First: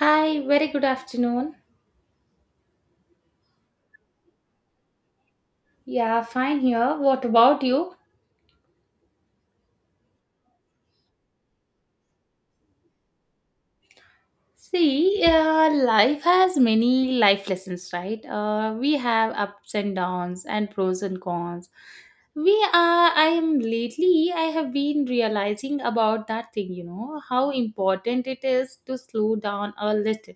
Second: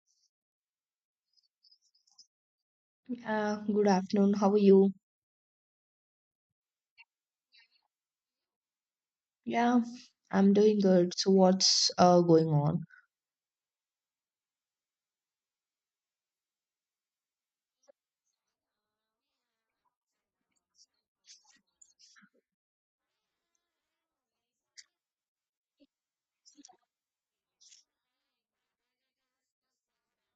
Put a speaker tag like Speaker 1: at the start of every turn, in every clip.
Speaker 1: Hi, very good afternoon.
Speaker 2: Good afternoon. How are you?
Speaker 1: Yeah, fine here. What about you?
Speaker 2: Yeah, I'm doing good. So, what's going on?
Speaker 1: See, life has many life lessons, right? We have ups and downs and pros and cons. We are, I am lately, I have been realizing about that thing, you know, how important it is to slow down a little.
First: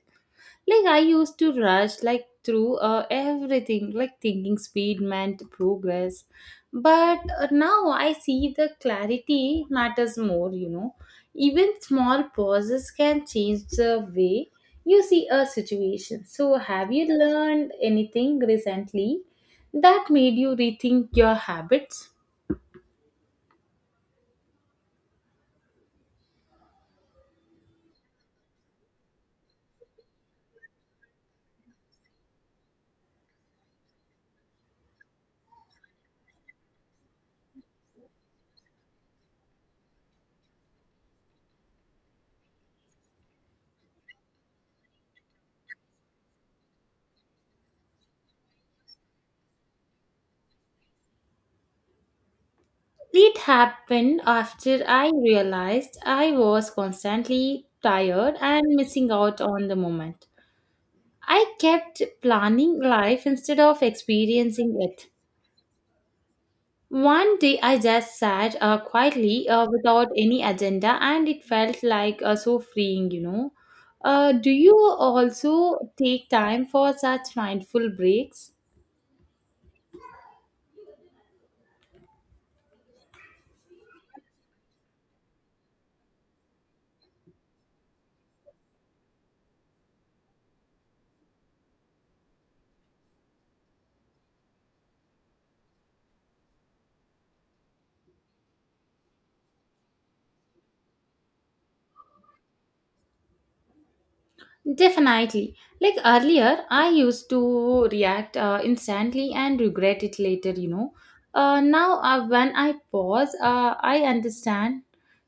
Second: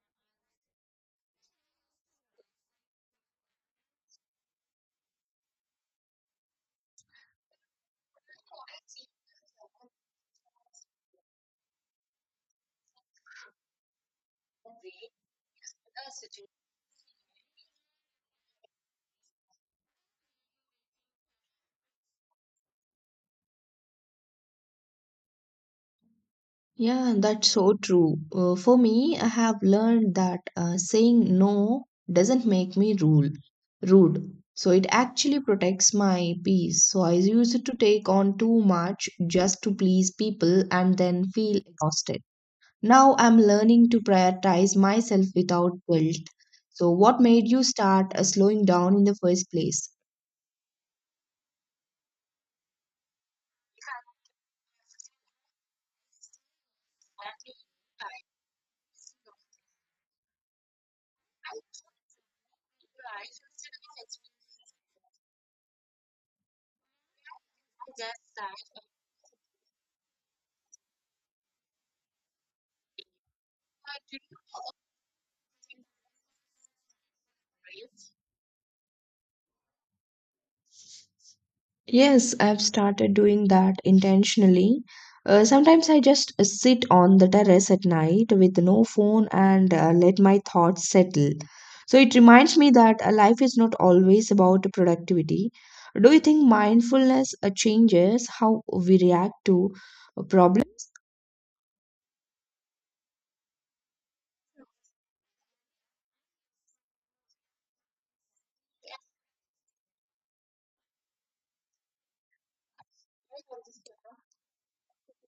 Speaker 1: Like, I used to rush like through everything, like thinking speed meant progress. But now I see the clarity matters more. Even small pauses can change the way you see a situation. So have you learned anything recently that made you rethink your habits?
Speaker 2: Yeah, that's so true. For me, I have learned that saying no doesn't make me rule rude. So it actually protects my peace. So I used to take on too much just to please people and then feel exhausted. Now I'm learning to prioritize myself without guilt. So, what made you start slowing down in the first place?
Speaker 1: It happened after I realized I was constantly tired and missing out on the moment. I kept planning life instead of experiencing it. One day I just sat quietly without any agenda, and it felt like so freeing. Do you also take time for such mindful breaks?
Speaker 2: Yes, I've started doing that intentionally. Sometimes I just sit on the terrace at night with no phone and let my thoughts settle. So it reminds me that life is not always about productivity. Do you think mindfulness changes how we react to problems?
Speaker 1: Definitely. Like earlier, I used to react instantly and regret it later. Now, when I pause, I understand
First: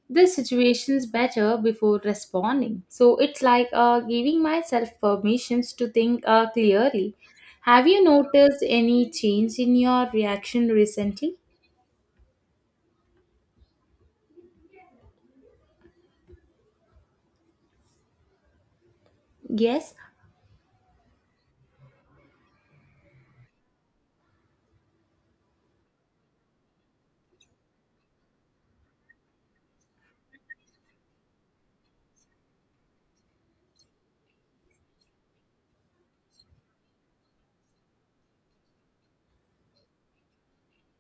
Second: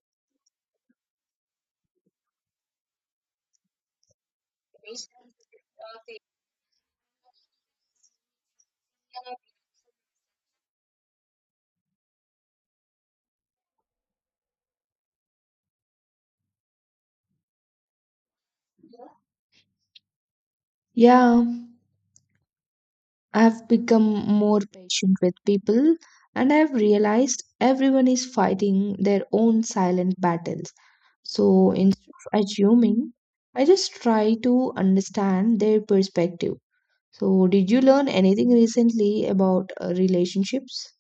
Speaker 1: the situation's better before responding. So it's like giving myself permissions to think clearly. Have you noticed any change in your reaction recently? Yes,
Speaker 2: Yeah, I've become more patient with people and I've realized everyone is fighting their own silent battles. So instead of assuming, I just try to understand their perspective. So, did you learn anything recently about relationships?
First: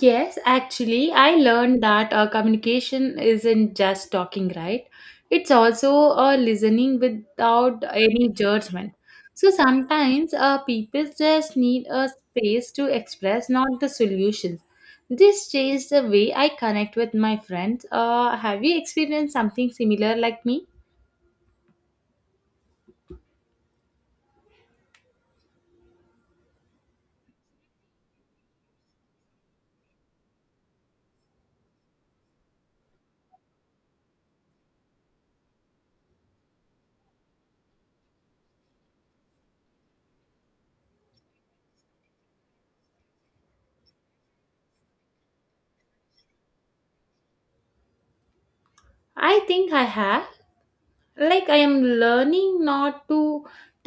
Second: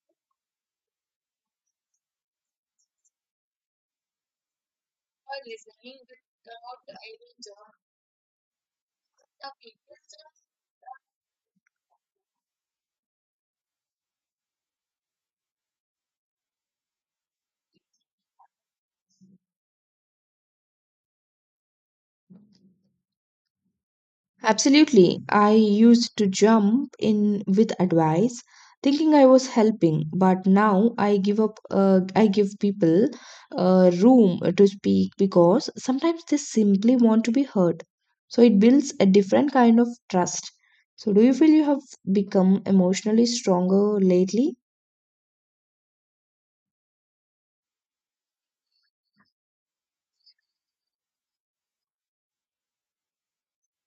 Speaker 1: Yes, actually, I learned that communication isn't just talking, right? It's also listening without any judgment. So sometimes people just need a space to express, not the solutions. This changed the way I connect with my friends. Have you experienced something similar like me?
Speaker 2: Absolutely. I used to jump in with advice, thinking I was helping, but now I give people room to speak because sometimes they simply want to be heard. So it builds a different kind of trust. So do you feel you have become emotionally stronger lately?
Speaker 1: I think I have. Like, I am learning not to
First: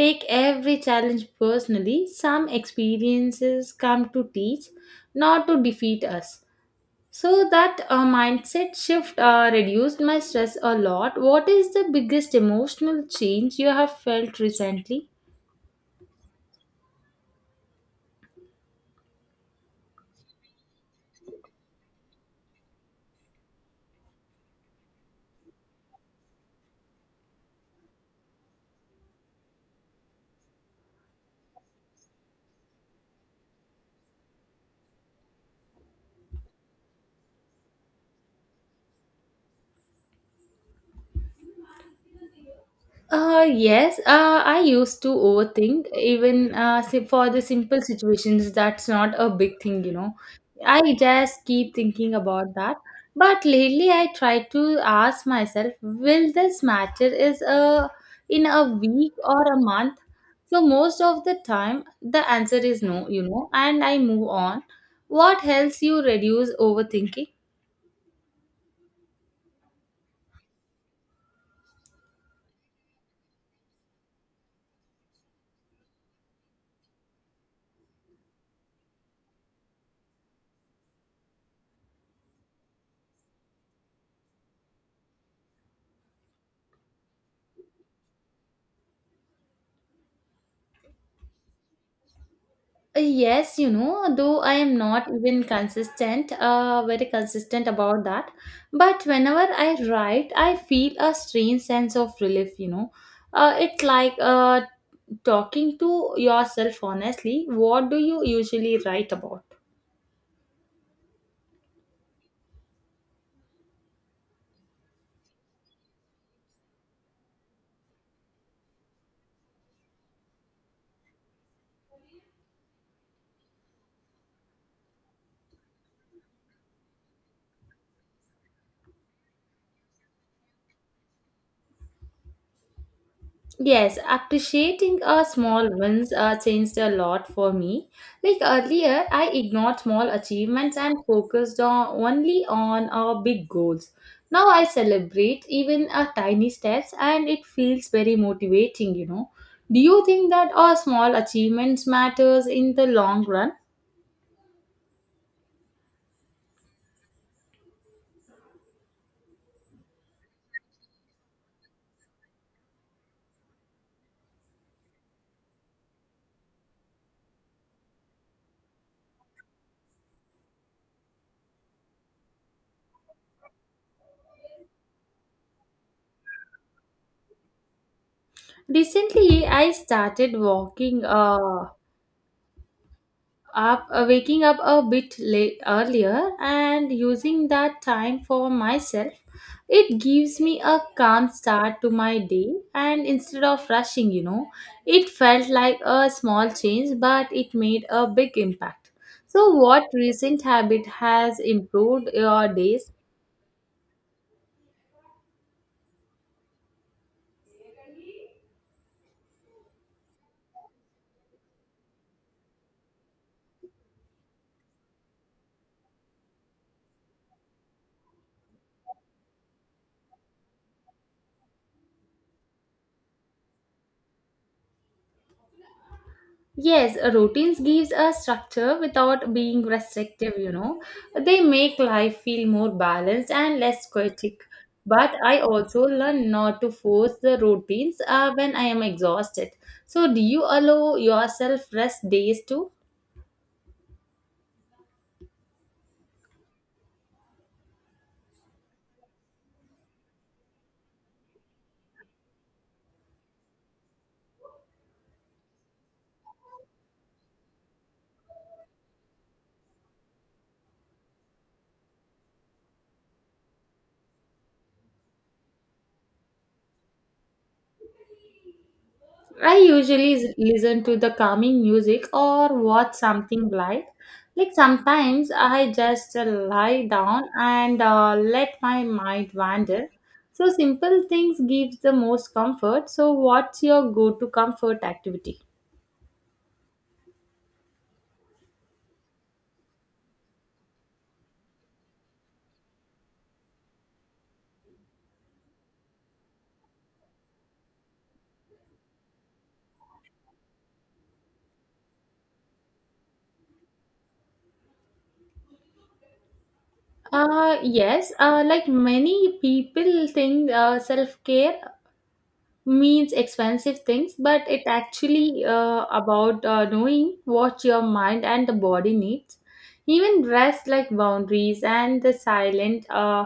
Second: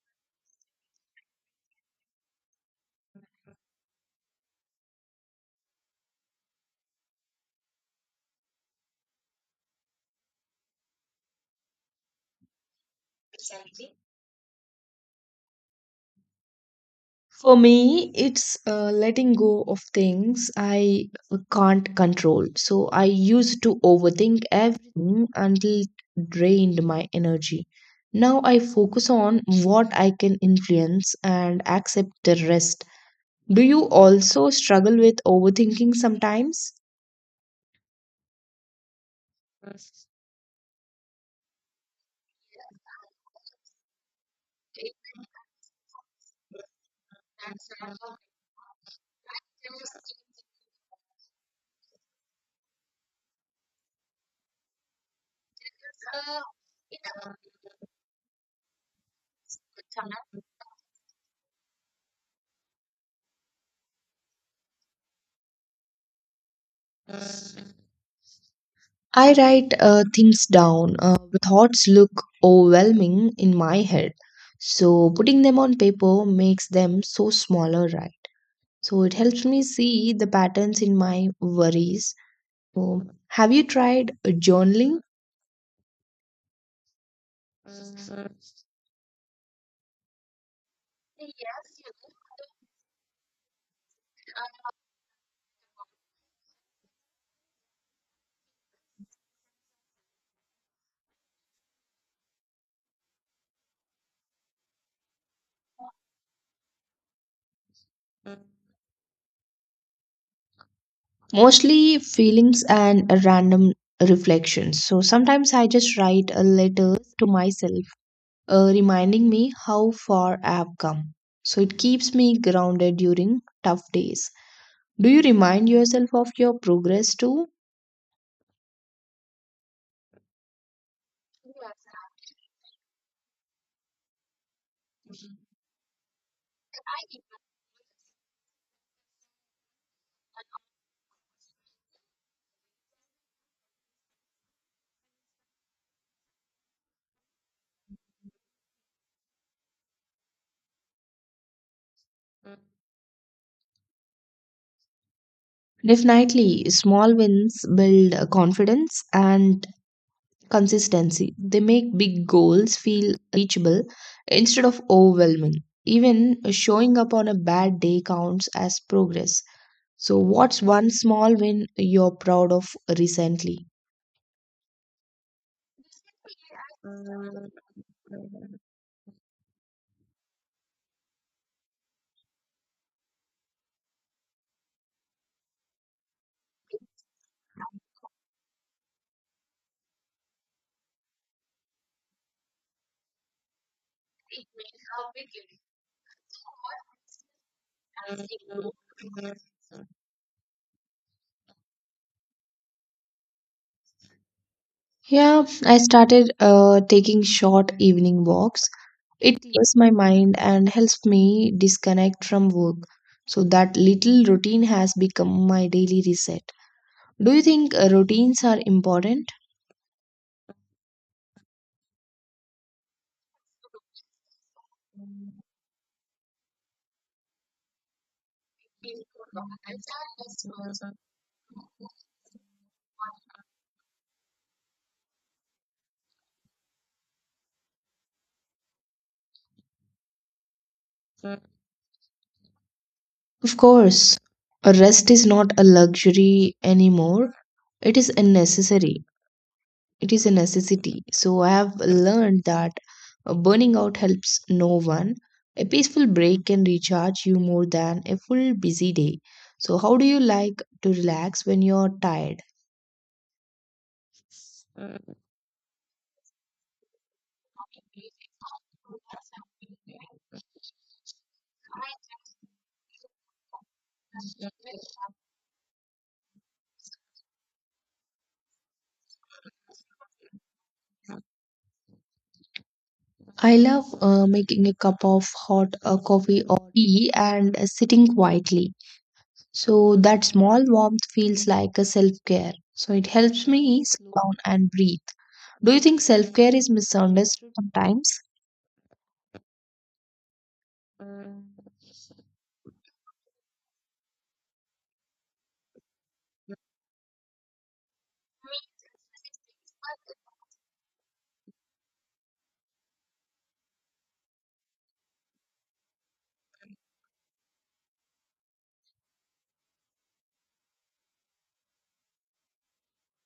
Speaker 1: take every challenge personally. Some experiences come to teach, not to defeat us. So that mindset shift reduced my stress a lot. What is the biggest emotional change you have felt recently?
Speaker 2: For me, it's letting go of things I can't control. So I used to overthink everything until it drained my energy. Now I focus on what I can influence and accept the rest. Do you also struggle with overthinking sometimes?
Speaker 1: Yes, I used to overthink even for the simple situations. That's not a big thing. I just keep thinking about that. But lately, I try to ask myself, will this matter is a in a week or a month? So most of the time, the answer is no, and I move on. What helps you reduce overthinking?
Speaker 2: I write things down. The thoughts look overwhelming in my head. So putting them on paper makes them so smaller, right? So it helps me see the patterns in my worries. So, have you tried journaling?
Speaker 1: Yes, though I am not even consistent, very consistent about that. But whenever I write, I feel a strange sense of relief. It's like talking to yourself honestly. What do you usually write about?
Speaker 2: Mostly feelings and random reflections. So sometimes I just write a letter to myself, reminding me how far I've come. So it keeps me grounded during tough days. Do you remind yourself of your progress too?
Speaker 1: Yes, appreciating small wins changed a lot for me. Like earlier, I ignored small achievements and focused on only on big goals. Now I celebrate even tiny steps, and it feels very motivating. Do you think that small achievements matters in the long run?
Speaker 2: Definitely, small wins build confidence and consistency. They make big goals feel reachable instead of overwhelming. Even showing up on a bad day counts as progress. So, what's one small win you're proud of recently?
Speaker 1: Recently, I started walking. Up Waking up a bit late earlier and using that time for myself, it gives me a calm start to my day, and instead of rushing, it felt like a small change, but it made a big impact. So what recent habit has improved your days?
Speaker 2: Yeah, I started taking short evening walks. It clears my mind and helps me disconnect from work. So that little routine has become my daily reset. Do you think routines are important?
Speaker 1: Yes, routines gives a structure without being restrictive. They make life feel more balanced and less chaotic. But I also learn not to force the routines when I am exhausted. So do you allow yourself rest days too?
Speaker 2: Of course, a rest is not a luxury anymore. It is a necessary. It is a necessity. So I have learned that burning out helps no one. A peaceful break can recharge you more than a full busy day. So how do you like to relax when you're tired?
Speaker 1: I usually listen to the calming music or watch something light. Like sometimes I just lie down and let my mind wander. So simple things gives the most comfort. So
Speaker 2: I
Speaker 1: what's
Speaker 2: love
Speaker 1: your go-to
Speaker 2: making a
Speaker 1: comfort
Speaker 2: cup of
Speaker 1: activity?
Speaker 2: hot coffee or tea and sitting quietly. So that small warmth feels like a self care. So it helps me slow down and breathe. Do you think self care is misunderstood sometimes?
Speaker 1: Yes, like many people think self-care means expensive things, but it actually about knowing what your mind and the body needs. Even rest, like boundaries and the silent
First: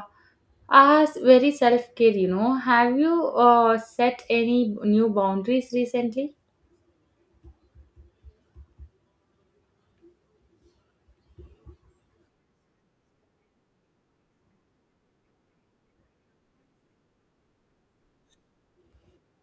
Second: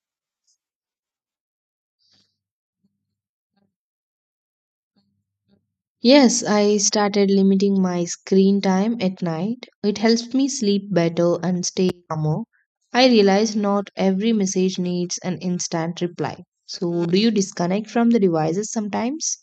Speaker 1: are very self-care. Have you set any new boundaries recently?
Speaker 2: Yes, I started limiting my screen time at night. It helps me sleep better and stay calmer. I realize not every message needs an instant reply. So, do you disconnect from the devices sometimes?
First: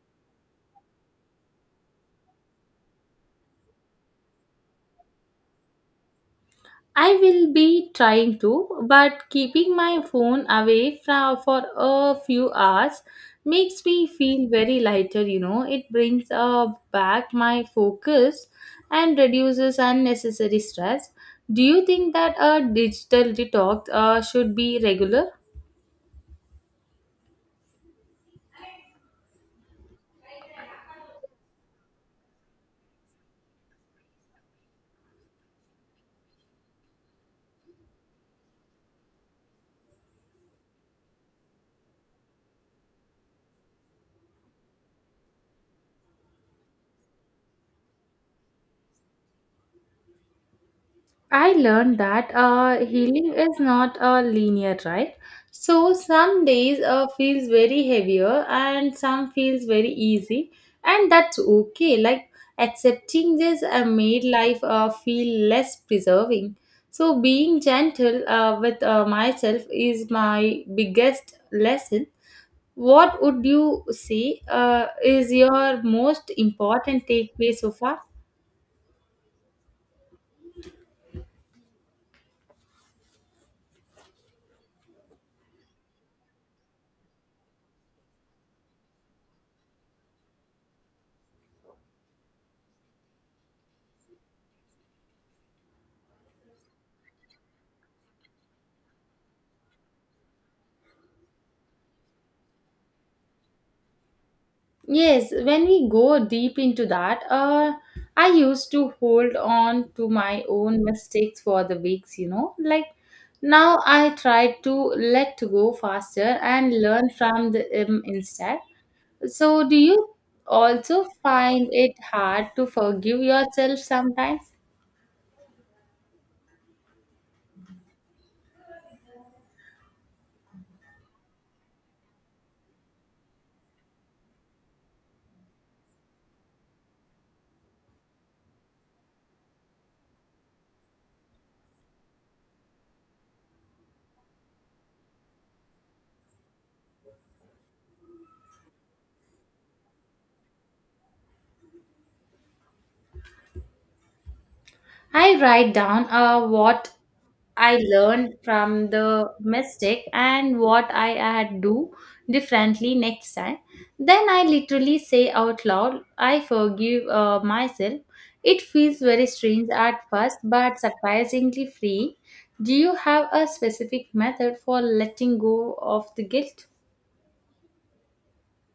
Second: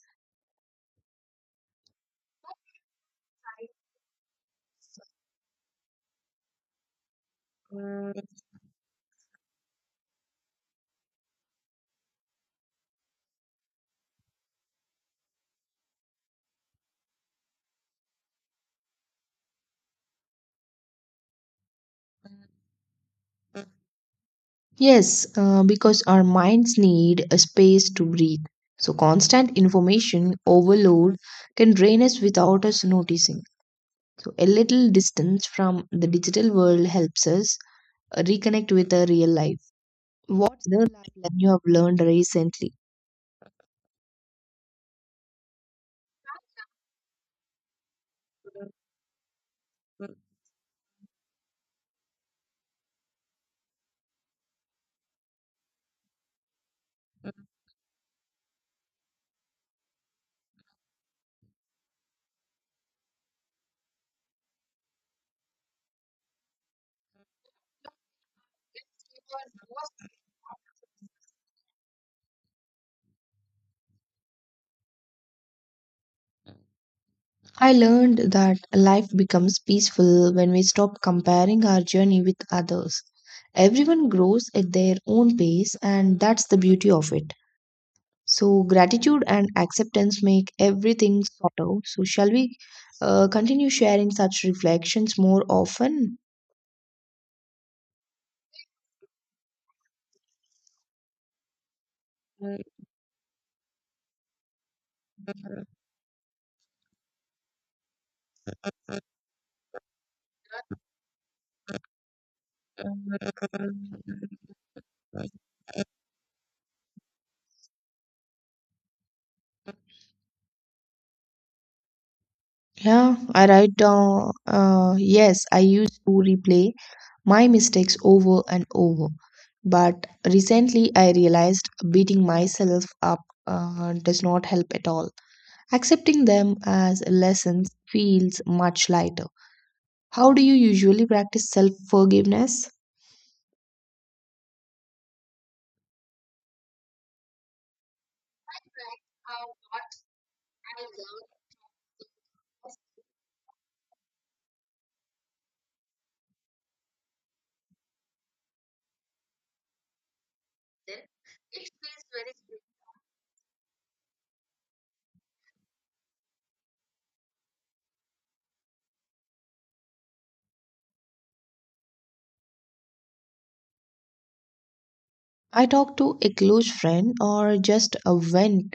Speaker 1: I will be trying to, but keeping my phone away from for a few hours makes me feel very lighter. It brings back my focus and reduces unnecessary stress. Do you think that a digital detox should be
Speaker 2: Yes,
Speaker 1: regular?
Speaker 2: because our minds need a space to breathe. So, constant information overload can drain us without us noticing. So, a little distance from the digital world helps us reconnect with our real life. What's the life lesson you have learned recently?
Speaker 1: I learned that healing is not a linear, right? So some days feels very heavier and some feels very easy, and that's okay. Like accepting this made life feel less preserving. So being gentle with myself is my biggest lesson. What would you say is your most important takeaway so
Speaker 2: I
Speaker 1: far?
Speaker 2: learned that life becomes peaceful when we stop comparing our journey with others. Everyone grows at their own pace, and that's the beauty of it. So, gratitude and acceptance make everything softer. So, shall we continue sharing such reflections more often?
Speaker 1: Yes, when we go deep into that, I used to hold on to my own mistakes for the weeks. Like now I try to let go faster and learn from them instead. So, do you also find it hard to
Speaker 2: Yeah,
Speaker 1: forgive yourself sometimes?
Speaker 2: yes, I used to replay my mistakes over and over. But recently, I realized beating myself up does not help at all. Accepting them as lessons feels much lighter. How do you usually practice self forgiveness?
Speaker 1: I write down what I learned from the mistake and what I had do differently next time. Then I literally say out loud, I forgive myself. It feels very strange at first, but surprisingly free. Do you have a specific method for letting
Speaker 2: I
Speaker 1: go
Speaker 2: talked
Speaker 1: of
Speaker 2: to
Speaker 1: the
Speaker 2: a
Speaker 1: guilt?
Speaker 2: close friend or just a vent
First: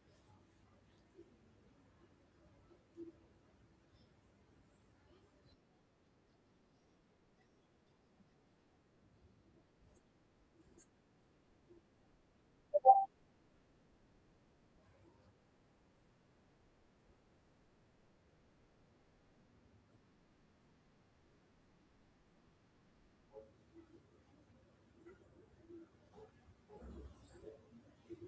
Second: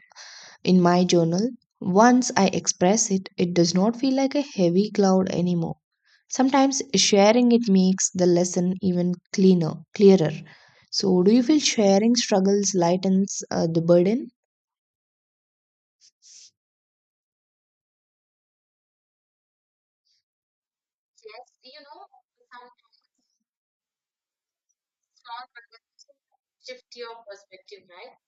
Speaker 2: in my journal. Once I express it, it does not feel like a heavy cloud anymore. Sometimes sharing it makes the lesson even clearer. So, do you feel sharing struggles lightens the burden?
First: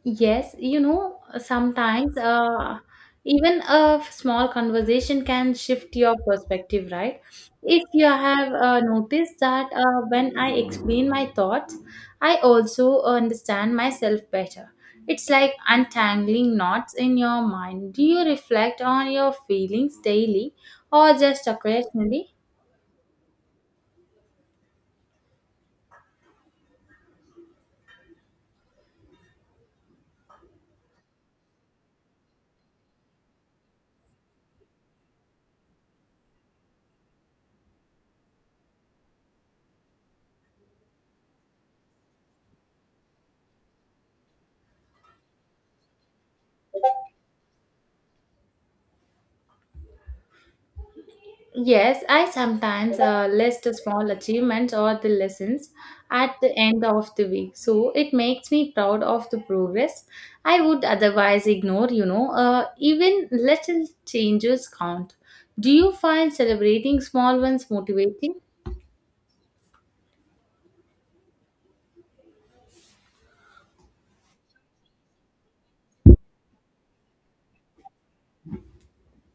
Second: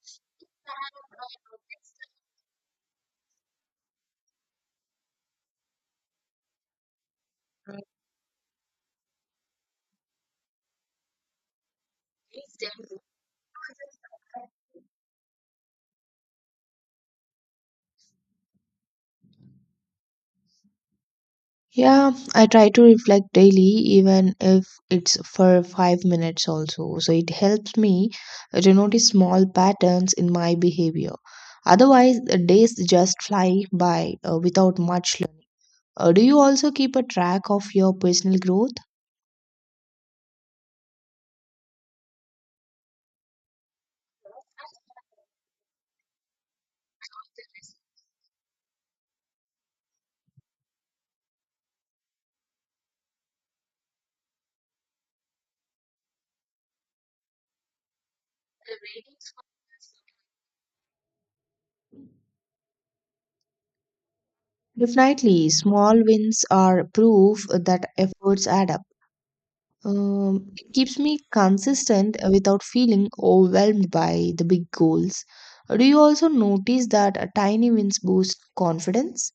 Speaker 1: Yes, sometimes even a small conversation can shift your perspective, right? If you have noticed that when I explain my thoughts, I also understand myself better. It's like untangling knots in your mind. Do you reflect on your feelings daily or just
Speaker 2: Yeah,
Speaker 1: occasionally?
Speaker 2: I try to reflect daily, even if it's for 5 minutes also. So it helps me to notice small patterns in my behavior. Otherwise, the days just fly by without much learning. Do you also keep a track of your personal growth?
Speaker 1: Yes, I sometimes list the small achievements or the lessons at the end of the week. So it makes me proud of the progress I would otherwise ignore. Even little changes count.
Speaker 2: Definitely,
Speaker 1: Do you
Speaker 2: small
Speaker 1: find
Speaker 2: wins are
Speaker 1: celebrating small
Speaker 2: proof
Speaker 1: ones
Speaker 2: that
Speaker 1: motivating?
Speaker 2: efforts add up. It keeps me consistent without feeling overwhelmed by the big goals. Do you also notice that tiny wins boost confidence?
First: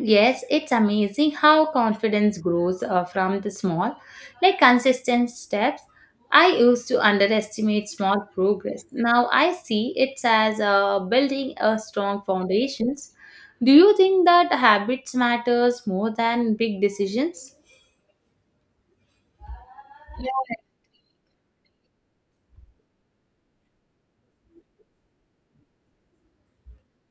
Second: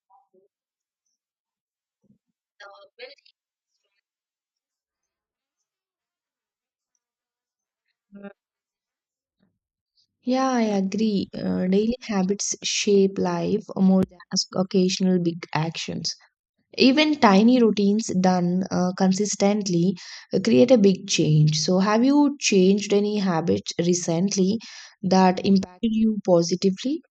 Speaker 1: Yes, it's amazing how confidence grows from the small, like consistent steps. I used to underestimate small progress. Now I see it
Speaker 2: Yeah,
Speaker 1: as
Speaker 2: I agree.
Speaker 1: building a
Speaker 2: Daily
Speaker 1: strong
Speaker 2: habits
Speaker 1: foundations.
Speaker 2: shape life
Speaker 1: Do you
Speaker 2: more than
Speaker 1: think that habits
Speaker 2: occasional big
Speaker 1: matters more
Speaker 2: actions.
Speaker 1: than big
Speaker 2: Even
Speaker 1: decisions?
Speaker 2: tiny routines done consistently create a big change. So, have you changed any habits recently that impacted you positively?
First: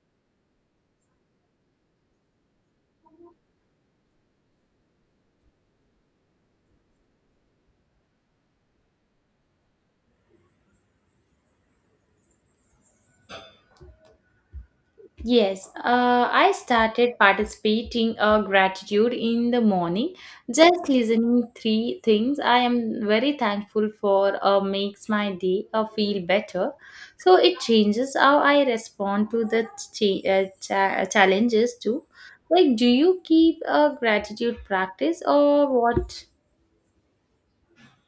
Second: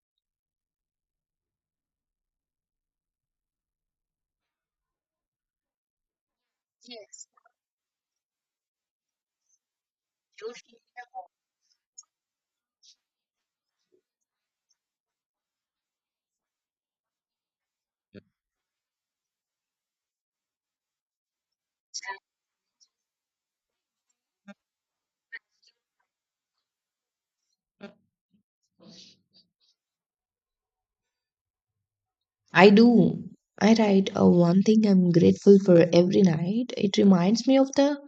Speaker 1: Yes, I started participating gratitude in the morning. Just listening three things I am very thankful for makes my day feel better. So it changes how I respond to the challenges too.
Speaker 2: I
Speaker 1: Like, do you
Speaker 2: do.
Speaker 1: keep
Speaker 2: I
Speaker 1: a
Speaker 2: write a
Speaker 1: gratitude
Speaker 2: one thing I'm
Speaker 1: practice
Speaker 2: grateful
Speaker 1: or
Speaker 2: for every
Speaker 1: what?
Speaker 2: night. It reminds me of the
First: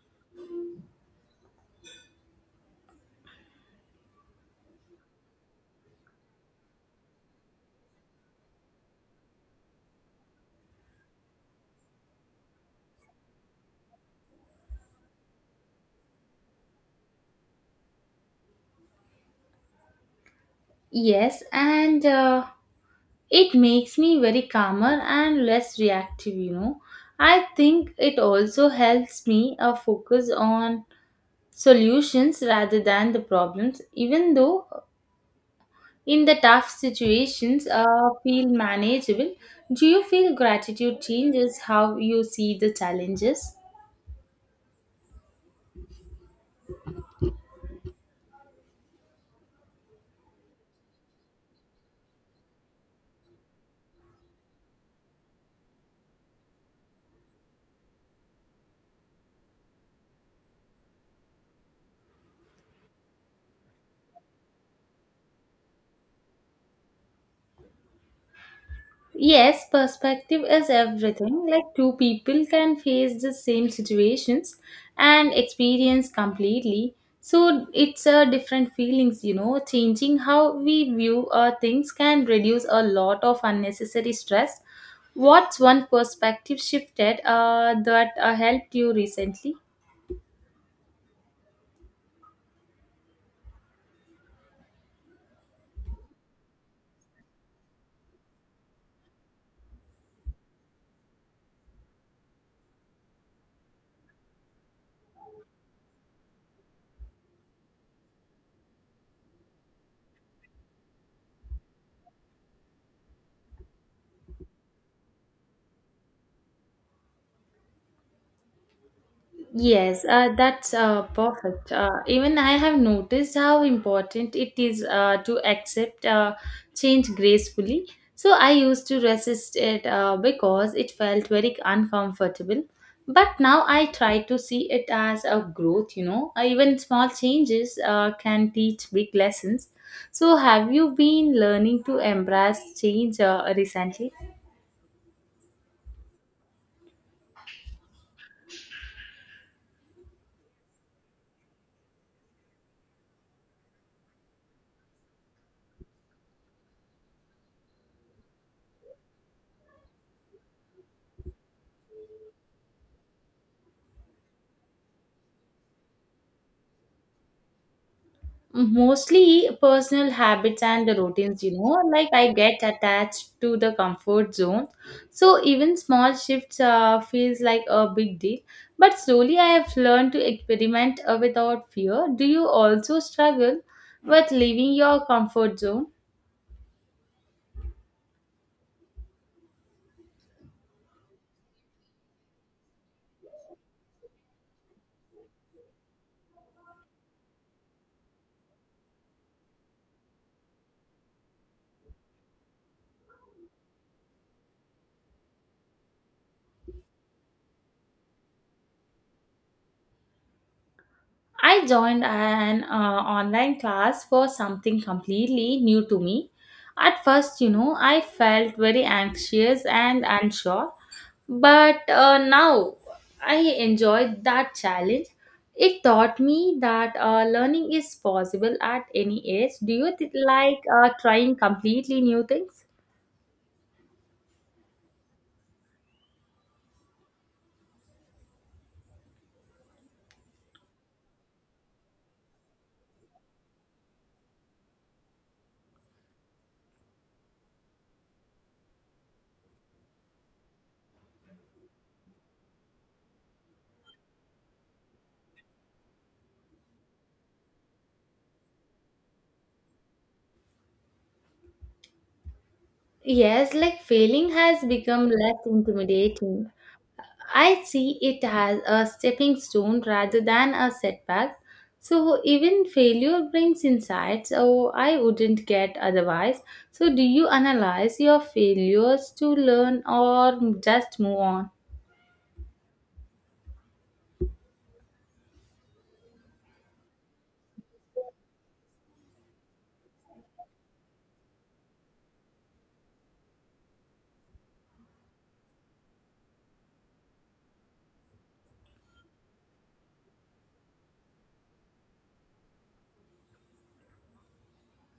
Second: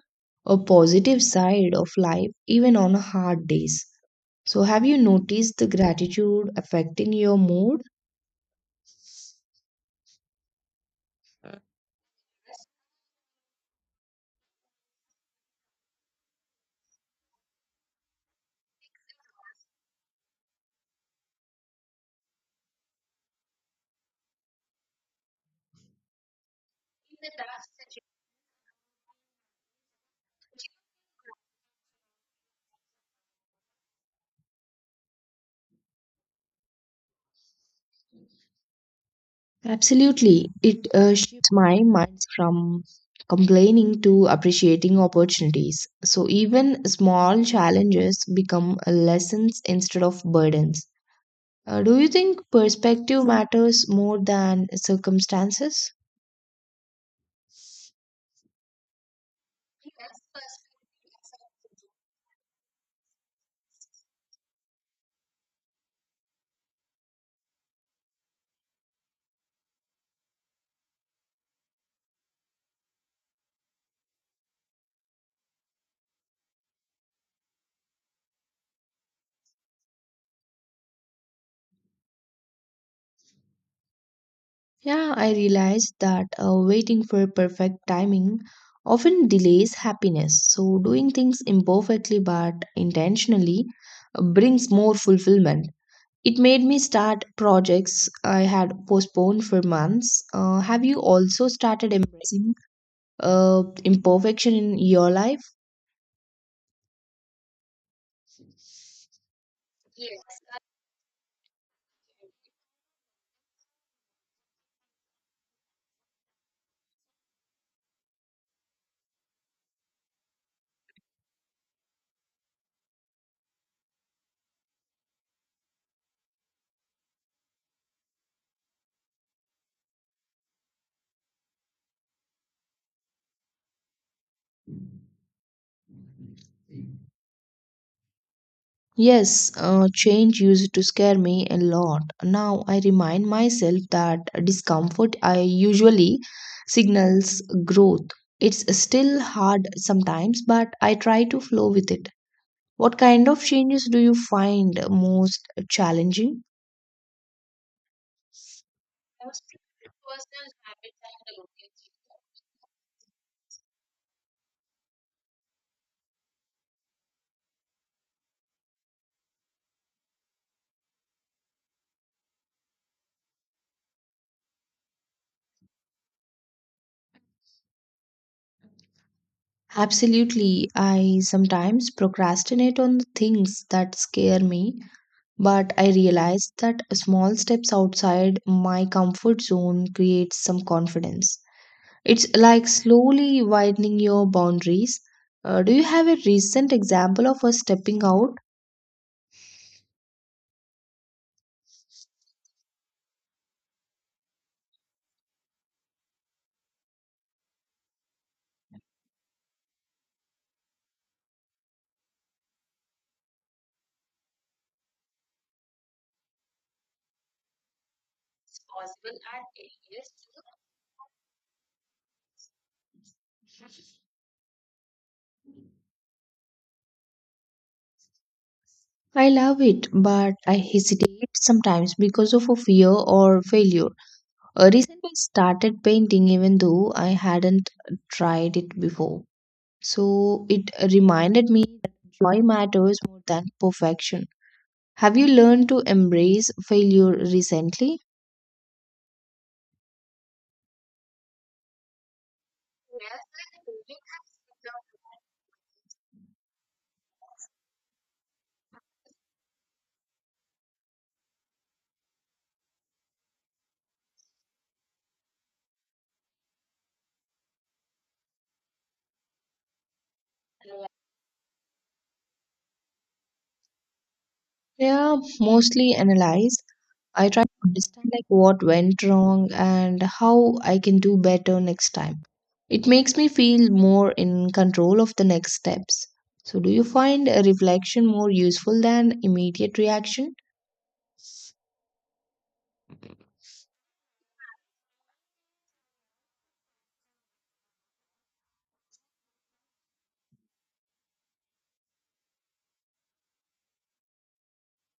Speaker 2: a positive side of life, even on hard days. So, have you noticed the gratitude affecting your mood?
Speaker 1: Yes, and it makes me very calmer and less reactive. I think it also helps me focus on solutions rather than the problems, even though in the tough situations feel manageable. Do you feel
Speaker 2: Absolutely. It
Speaker 1: gratitude
Speaker 2: shifts
Speaker 1: changes
Speaker 2: my
Speaker 1: how
Speaker 2: mind
Speaker 1: you see the
Speaker 2: from
Speaker 1: challenges?
Speaker 2: complaining to appreciating opportunities. So, even small challenges become lessons instead of burdens. Do you think perspective matters more than circumstances?
Speaker 1: Yes, perspective is everything. Like two people can face the same situations and experience completely. So it's a different feelings. Changing how we view things can reduce a lot of unnecessary stress.
Speaker 2: Yeah, I
Speaker 1: What's one
Speaker 2: realized that
Speaker 1: perspective
Speaker 2: waiting
Speaker 1: shifted
Speaker 2: for perfect
Speaker 1: that
Speaker 2: timing
Speaker 1: helped you
Speaker 2: often
Speaker 1: recently?
Speaker 2: delays happiness. So, doing things imperfectly but intentionally brings more fulfillment. It made me start projects I had postponed for months. Have you also started embracing imperfection in your life?
Speaker 1: Yes, that's perfect. Even I have noticed how important it is to accept change gracefully. So I used to resist it because it felt very uncomfortable. But now I try to see it as a growth. Even small changes can teach big
Speaker 2: Yes,
Speaker 1: lessons. So,
Speaker 2: change used
Speaker 1: have
Speaker 2: to
Speaker 1: you
Speaker 2: scare
Speaker 1: been
Speaker 2: me a
Speaker 1: learning to
Speaker 2: lot. Now
Speaker 1: embrace
Speaker 2: I
Speaker 1: change
Speaker 2: remind myself
Speaker 1: recently?
Speaker 2: that discomfort I usually signals growth. It's still hard sometimes, but I try to flow with it. What kind of changes do you find most challenging?
Speaker 1: Mostly personal habits and routines, like I get attached to the comfort zone. So even small shifts feels like a big deal, but slowly I have learned to
Speaker 2: Absolutely.
Speaker 1: experiment
Speaker 2: I
Speaker 1: without
Speaker 2: sometimes
Speaker 1: fear. Do you
Speaker 2: procrastinate on
Speaker 1: also
Speaker 2: the
Speaker 1: struggle
Speaker 2: things that
Speaker 1: with
Speaker 2: scare
Speaker 1: leaving
Speaker 2: me,
Speaker 1: your comfort
Speaker 2: but
Speaker 1: zone?
Speaker 2: I realized that small steps outside my comfort zone creates some confidence. It's like slowly widening your boundaries. Do you have a recent example of us stepping out?
Speaker 1: I joined an online class for something completely new to me. At first, I felt very anxious and unsure, but now I enjoyed that challenge. It taught me that learning is possible at any
Speaker 2: I
Speaker 1: age.
Speaker 2: love
Speaker 1: Do
Speaker 2: it,
Speaker 1: you
Speaker 2: but I
Speaker 1: like
Speaker 2: hesitate
Speaker 1: trying
Speaker 2: sometimes
Speaker 1: completely new
Speaker 2: because of a
Speaker 1: things?
Speaker 2: fear or failure. Recently, I started painting even though I hadn't tried it before. So it reminded me that joy matters more than perfection. Have you learned to embrace failure recently?
Speaker 1: Yes, like failing has become less intimidating. I see it as a stepping stone rather than a setback. So even failure brings insights oh, I
Speaker 2: Yeah,
Speaker 1: wouldn't get
Speaker 2: mostly
Speaker 1: otherwise.
Speaker 2: analyzed.
Speaker 1: So do you
Speaker 2: I try to
Speaker 1: analyze
Speaker 2: understand
Speaker 1: your
Speaker 2: like what went
Speaker 1: failures to
Speaker 2: wrong
Speaker 1: learn
Speaker 2: and
Speaker 1: or
Speaker 2: how I can
Speaker 1: just
Speaker 2: do
Speaker 1: move on?
Speaker 2: better next time. It makes me feel more in control of the next steps. So, do you find a reflection more useful than immediate reaction?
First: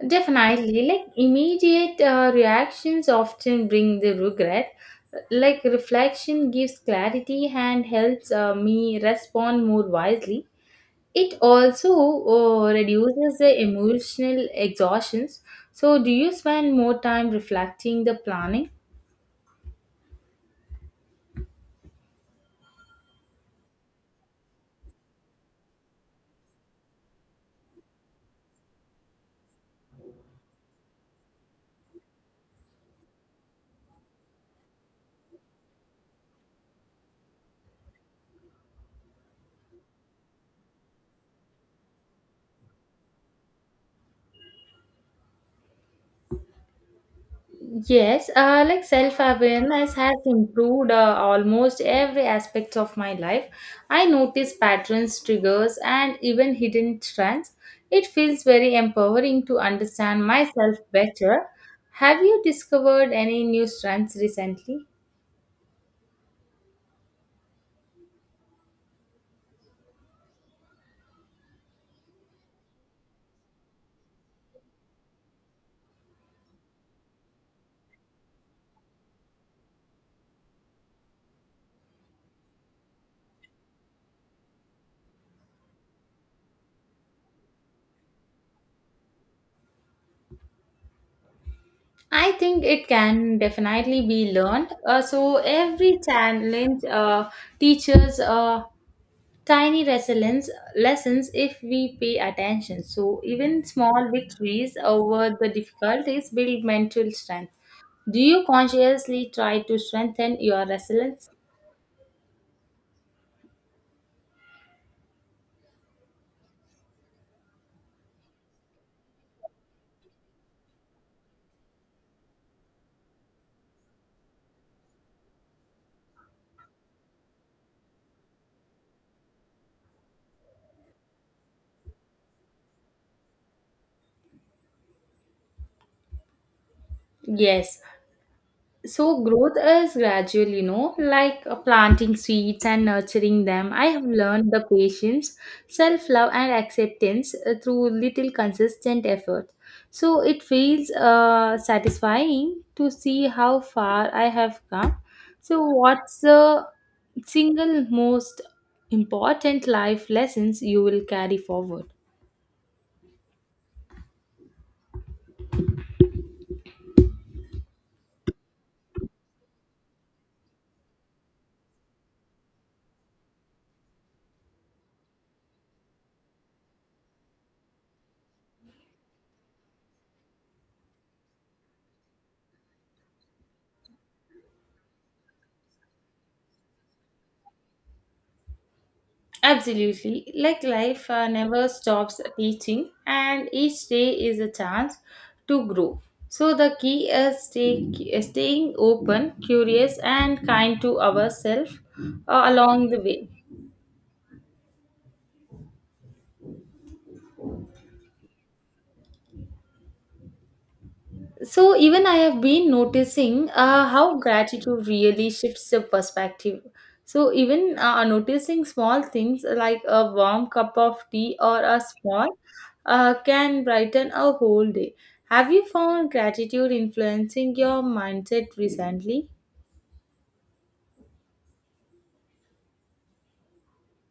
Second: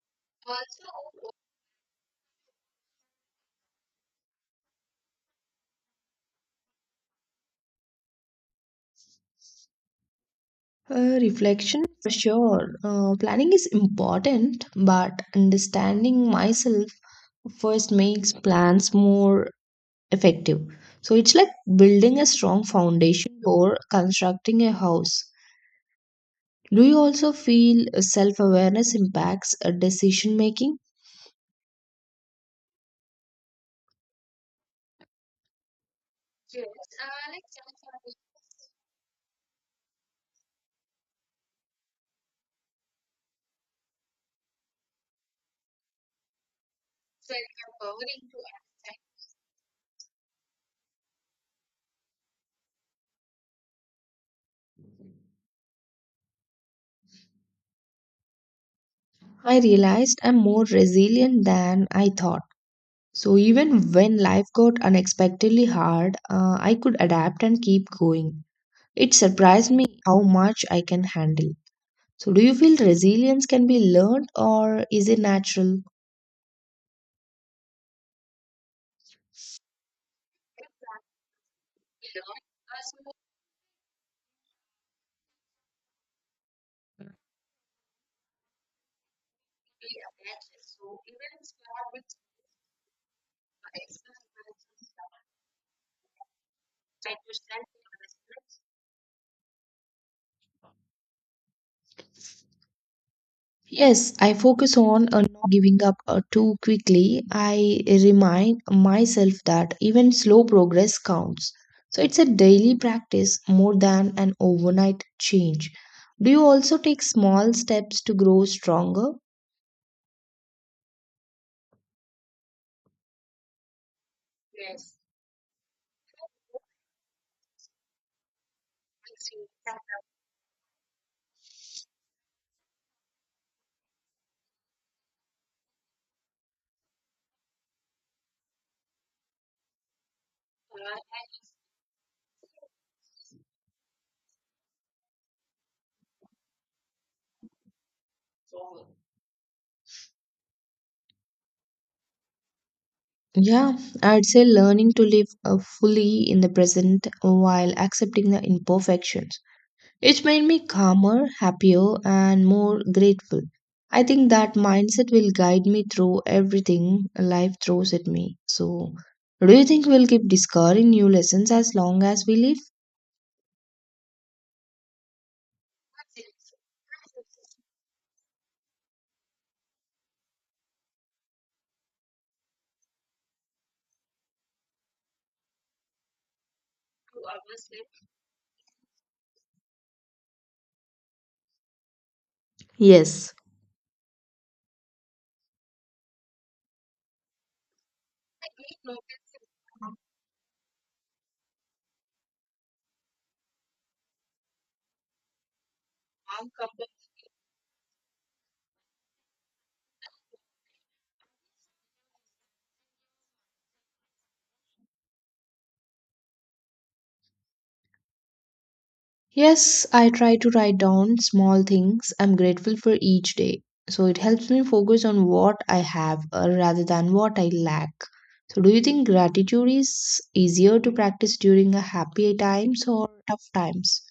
Speaker 1: Definitely, like immediate reactions often bring the regret. Like reflection gives clarity and helps me respond more wisely. It
Speaker 2: Reflection,
Speaker 1: also
Speaker 2: for sure.
Speaker 1: reduces
Speaker 2: Planning
Speaker 1: the
Speaker 2: is
Speaker 1: emotional
Speaker 2: important, but
Speaker 1: exhaustions. So, do
Speaker 2: understanding
Speaker 1: you spend
Speaker 2: myself
Speaker 1: more time
Speaker 2: first
Speaker 1: reflecting the
Speaker 2: makes
Speaker 1: planning?
Speaker 2: plans more effective. So it's like building a strong foundation or constructing a house. Do you also feel self awareness impacts decision making?
Speaker 1: Yes, like self awareness has improved almost every aspect of my life. I notice patterns, triggers, and even hidden trends. It feels very empowering
Speaker 2: I
Speaker 1: to
Speaker 2: realized
Speaker 1: understand
Speaker 2: I'm more
Speaker 1: myself
Speaker 2: resilient
Speaker 1: better.
Speaker 2: than I
Speaker 1: Have you
Speaker 2: thought.
Speaker 1: discovered
Speaker 2: So
Speaker 1: any new
Speaker 2: even
Speaker 1: trends
Speaker 2: when life got
Speaker 1: recently?
Speaker 2: unexpectedly hard, I could adapt and keep going. It surprised me how much I can handle. So do you feel resilience can be learned or is it natural?
Speaker 1: I think it can definitely be learned. So every challenge teaches tiny resilience lessons if we pay attention. So even small
Speaker 2: Yes, I
Speaker 1: victories
Speaker 2: focus on
Speaker 1: over the
Speaker 2: not giving up
Speaker 1: difficulties
Speaker 2: too
Speaker 1: build mental
Speaker 2: quickly.
Speaker 1: strength.
Speaker 2: I
Speaker 1: Do you
Speaker 2: remind
Speaker 1: consciously
Speaker 2: myself
Speaker 1: try
Speaker 2: that
Speaker 1: to
Speaker 2: even
Speaker 1: strengthen
Speaker 2: slow
Speaker 1: your
Speaker 2: progress
Speaker 1: resilience?
Speaker 2: counts. So it's a daily practice more than an overnight change. Do you also take small steps to grow stronger?
Speaker 1: Yes, so growth is gradual, like planting seeds and nurturing them. I have learned the patience, self-love and acceptance through little consistent effort. So it feels satisfying to see how
Speaker 2: Yeah,
Speaker 1: far
Speaker 2: I'd
Speaker 1: I
Speaker 2: say
Speaker 1: have
Speaker 2: learning
Speaker 1: come.
Speaker 2: to live
Speaker 1: So what's
Speaker 2: fully in the
Speaker 1: the
Speaker 2: present while
Speaker 1: single
Speaker 2: accepting
Speaker 1: most
Speaker 2: the imperfections.
Speaker 1: important life
Speaker 2: It made
Speaker 1: lessons
Speaker 2: me
Speaker 1: you will
Speaker 2: calmer,
Speaker 1: carry forward?
Speaker 2: happier, and more grateful. I think that mindset will guide me through everything life throws at me. So, do you think we'll keep discovering new lessons as long as we live?
Speaker 1: Absolutely. Like life never stops teaching,
Speaker 2: Yes.
Speaker 1: and each day is a chance to grow. So the key is staying open, curious, and kind to ourselves along the way. So even I have been noticing how gratitude really shifts the perspective. So even noticing small things like
Speaker 2: Yes, I
Speaker 1: a
Speaker 2: try
Speaker 1: warm
Speaker 2: to
Speaker 1: cup
Speaker 2: write
Speaker 1: of
Speaker 2: down
Speaker 1: tea or
Speaker 2: small
Speaker 1: a
Speaker 2: things
Speaker 1: small
Speaker 2: I'm grateful for each day.
Speaker 1: can
Speaker 2: So
Speaker 1: brighten
Speaker 2: it
Speaker 1: a
Speaker 2: helps me
Speaker 1: whole day.
Speaker 2: focus on
Speaker 1: Have
Speaker 2: what
Speaker 1: you
Speaker 2: I
Speaker 1: found
Speaker 2: have
Speaker 1: gratitude
Speaker 2: rather than what I
Speaker 1: influencing your
Speaker 2: lack.
Speaker 1: mindset
Speaker 2: So do you think
Speaker 1: recently?
Speaker 2: gratitude is easier to practice during a happy times or tough times?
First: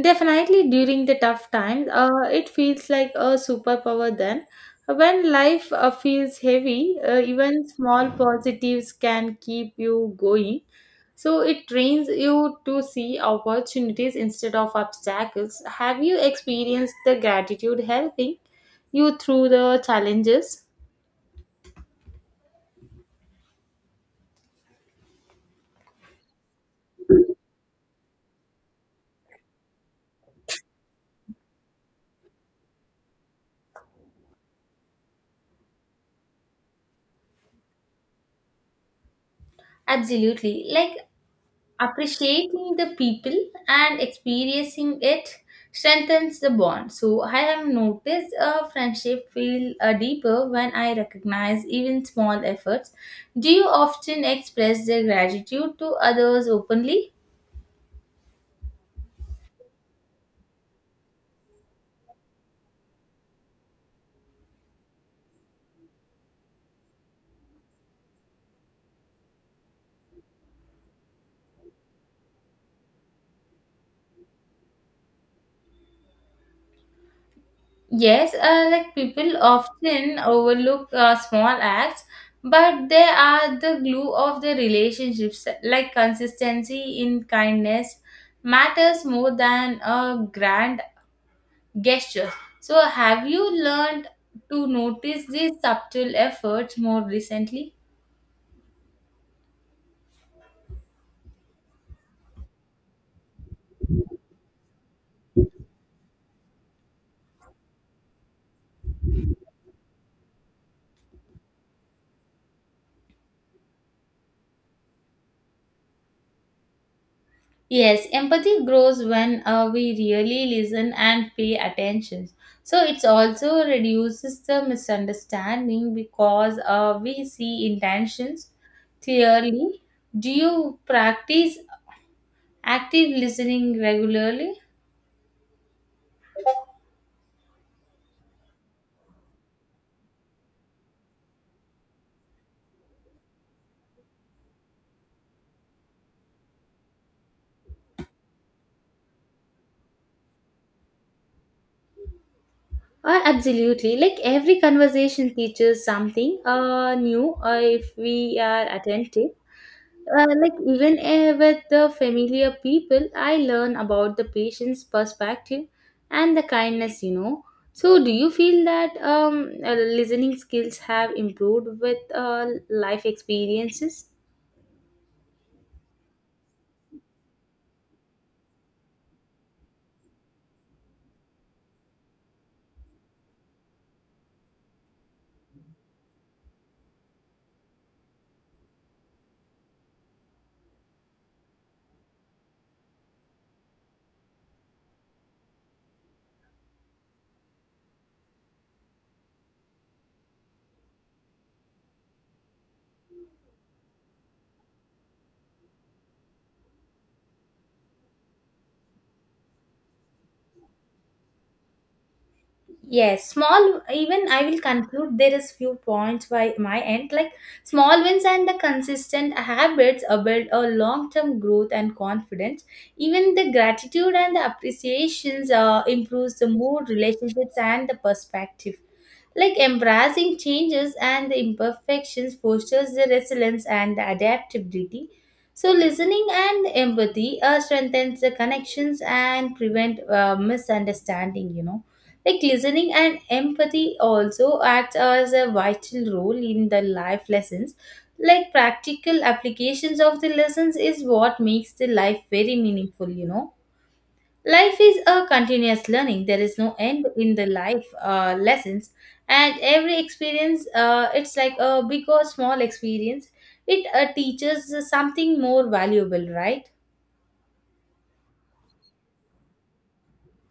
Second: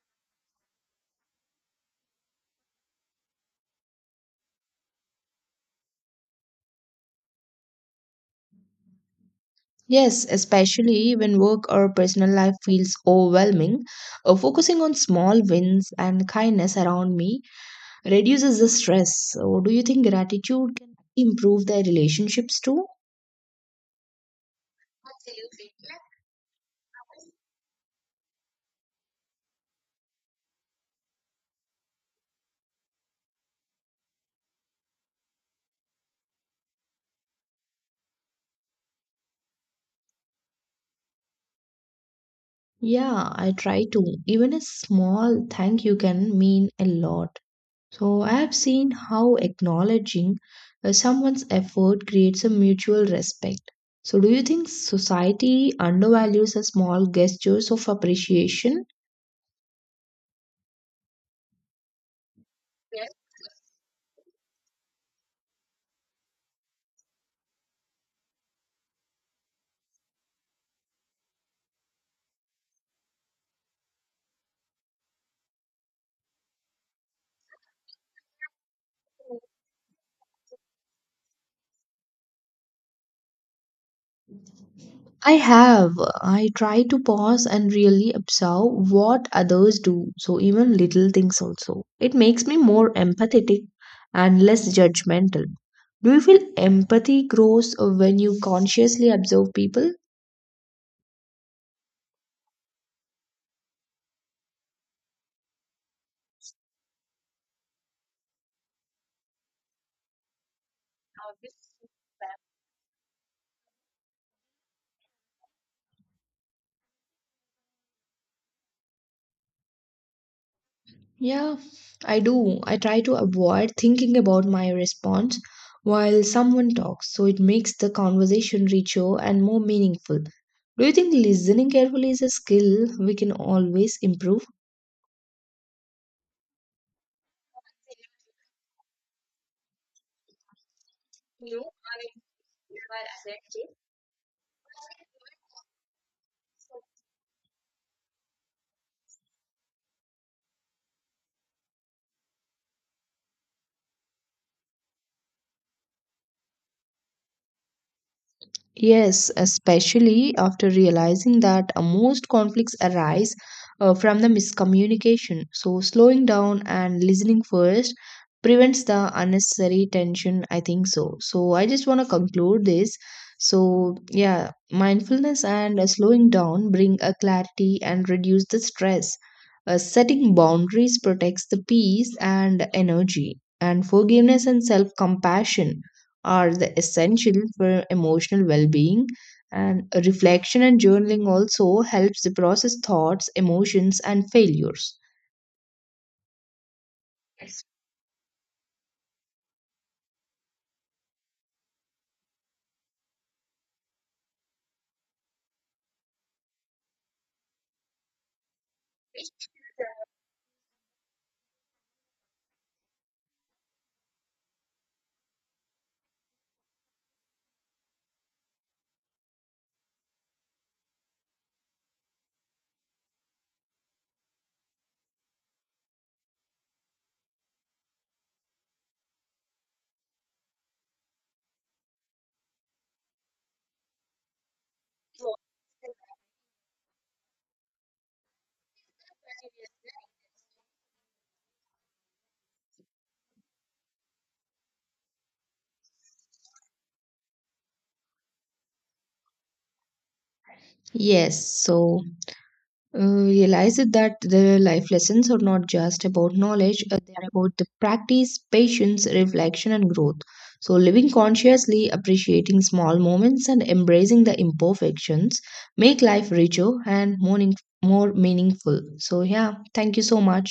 Speaker 1: Definitely during the tough times, it feels like a superpower then. When life feels heavy, even small positives can keep you
Speaker 2: Yes,
Speaker 1: going.
Speaker 2: especially when
Speaker 1: So
Speaker 2: work
Speaker 1: it
Speaker 2: or
Speaker 1: trains
Speaker 2: personal life
Speaker 1: you to
Speaker 2: feels
Speaker 1: see
Speaker 2: overwhelming,
Speaker 1: opportunities instead of
Speaker 2: focusing on small
Speaker 1: obstacles.
Speaker 2: wins
Speaker 1: Have you
Speaker 2: and kindness
Speaker 1: experienced
Speaker 2: around
Speaker 1: the
Speaker 2: me
Speaker 1: gratitude helping
Speaker 2: reduces the stress.
Speaker 1: you through
Speaker 2: So, do
Speaker 1: the
Speaker 2: you think
Speaker 1: challenges?
Speaker 2: gratitude can improve their relationships too?
Speaker 1: Absolutely. Like appreciating the
Speaker 2: Yeah,
Speaker 1: people
Speaker 2: I try
Speaker 1: and
Speaker 2: to. Even a
Speaker 1: experiencing it
Speaker 2: small thank you can
Speaker 1: strengthens the
Speaker 2: mean a
Speaker 1: bond. So I
Speaker 2: lot.
Speaker 1: have
Speaker 2: So I
Speaker 1: noticed
Speaker 2: have
Speaker 1: a
Speaker 2: seen
Speaker 1: friendship
Speaker 2: how
Speaker 1: feel
Speaker 2: acknowledging
Speaker 1: deeper when I
Speaker 2: someone's
Speaker 1: recognize even
Speaker 2: effort creates
Speaker 1: small
Speaker 2: a
Speaker 1: efforts.
Speaker 2: mutual
Speaker 1: Do you
Speaker 2: respect. So
Speaker 1: often
Speaker 2: do you think
Speaker 1: express their
Speaker 2: society
Speaker 1: gratitude to others
Speaker 2: undervalues the small
Speaker 1: openly?
Speaker 2: gestures of appreciation?
Speaker 1: Yes, like people often overlook small acts, but they are the glue of the
Speaker 2: I
Speaker 1: relationships, like
Speaker 2: have. I try to
Speaker 1: consistency in
Speaker 2: pause and
Speaker 1: kindness
Speaker 2: really observe
Speaker 1: matters
Speaker 2: what
Speaker 1: more
Speaker 2: others
Speaker 1: than
Speaker 2: do,
Speaker 1: a
Speaker 2: so even
Speaker 1: grand
Speaker 2: little things also. It
Speaker 1: gestures.
Speaker 2: makes me
Speaker 1: So,
Speaker 2: more
Speaker 1: have you
Speaker 2: empathetic
Speaker 1: learned
Speaker 2: and
Speaker 1: to
Speaker 2: less
Speaker 1: notice
Speaker 2: judgmental.
Speaker 1: these
Speaker 2: Do
Speaker 1: subtle
Speaker 2: you feel
Speaker 1: efforts more
Speaker 2: empathy
Speaker 1: recently?
Speaker 2: grows when you consciously observe people?
Speaker 1: Yes, empathy grows when we really listen and pay
Speaker 2: Yeah, I
Speaker 1: attention.
Speaker 2: do. I
Speaker 1: So,
Speaker 2: try
Speaker 1: it
Speaker 2: to
Speaker 1: also
Speaker 2: avoid thinking
Speaker 1: reduces
Speaker 2: about
Speaker 1: the
Speaker 2: my response
Speaker 1: misunderstanding
Speaker 2: while
Speaker 1: because
Speaker 2: someone talks,
Speaker 1: we
Speaker 2: so it
Speaker 1: see
Speaker 2: makes the
Speaker 1: intentions
Speaker 2: conversation richer and more
Speaker 1: clearly.
Speaker 2: meaningful.
Speaker 1: Do you
Speaker 2: Do you think
Speaker 1: practice
Speaker 2: listening carefully is a skill
Speaker 1: active
Speaker 2: we can
Speaker 1: listening
Speaker 2: always improve?
Speaker 1: regularly? Absolutely. Like every conversation teaches something new if we are attentive.
Speaker 2: Yes, especially
Speaker 1: Like
Speaker 2: after
Speaker 1: even
Speaker 2: realizing
Speaker 1: with
Speaker 2: that
Speaker 1: the
Speaker 2: most
Speaker 1: familiar
Speaker 2: conflicts
Speaker 1: people,
Speaker 2: arise
Speaker 1: I learn about
Speaker 2: from
Speaker 1: the
Speaker 2: the
Speaker 1: patient's
Speaker 2: miscommunication.
Speaker 1: perspective
Speaker 2: So, slowing
Speaker 1: and the
Speaker 2: down and
Speaker 1: kindness, you
Speaker 2: listening
Speaker 1: know.
Speaker 2: first
Speaker 1: So, do you feel
Speaker 2: prevents
Speaker 1: that
Speaker 2: the unnecessary
Speaker 1: listening
Speaker 2: tension. I
Speaker 1: skills
Speaker 2: think
Speaker 1: have
Speaker 2: so. So, I
Speaker 1: improved
Speaker 2: just
Speaker 1: with
Speaker 2: want to conclude this.
Speaker 1: life
Speaker 2: So,
Speaker 1: experiences?
Speaker 2: yeah, mindfulness and slowing down bring a clarity and reduce the stress. Setting boundaries protects the peace and energy, and forgiveness and self compassion are the essential for emotional well-being and reflection and journaling also helps to process thoughts emotions and failures.
Speaker 1: Yes, small even I will conclude there is few points by my end, like small wins and the consistent habits build a long-term growth and confidence. Even the gratitude and the appreciations improves the mood, relationships and the perspective. Like embracing changes and the imperfections fosters the resilience and the adaptability. So listening and empathy strengthens the connections and prevent misunderstanding, like listening and empathy also act as a vital role in the life lessons. Like practical applications of the lessons is
Speaker 2: Yes,
Speaker 1: what makes the
Speaker 2: so
Speaker 1: life very meaningful, you know.
Speaker 2: realize it that the
Speaker 1: Life
Speaker 2: life
Speaker 1: is a
Speaker 2: lessons are not
Speaker 1: continuous
Speaker 2: just
Speaker 1: learning.
Speaker 2: about
Speaker 1: There is no
Speaker 2: knowledge,
Speaker 1: end
Speaker 2: they are
Speaker 1: in the
Speaker 2: about the
Speaker 1: life
Speaker 2: practice
Speaker 1: lessons,
Speaker 2: patience
Speaker 1: and
Speaker 2: reflection and
Speaker 1: every
Speaker 2: growth.
Speaker 1: experience,
Speaker 2: So living
Speaker 1: it's like a
Speaker 2: consciously
Speaker 1: big or small
Speaker 2: appreciating small
Speaker 1: experience,
Speaker 2: moments and
Speaker 1: it
Speaker 2: embracing the
Speaker 1: teaches something
Speaker 2: imperfections
Speaker 1: more
Speaker 2: make
Speaker 1: valuable,
Speaker 2: life
Speaker 1: right?
Speaker 2: richer and more meaningful. So yeah, thank you so much.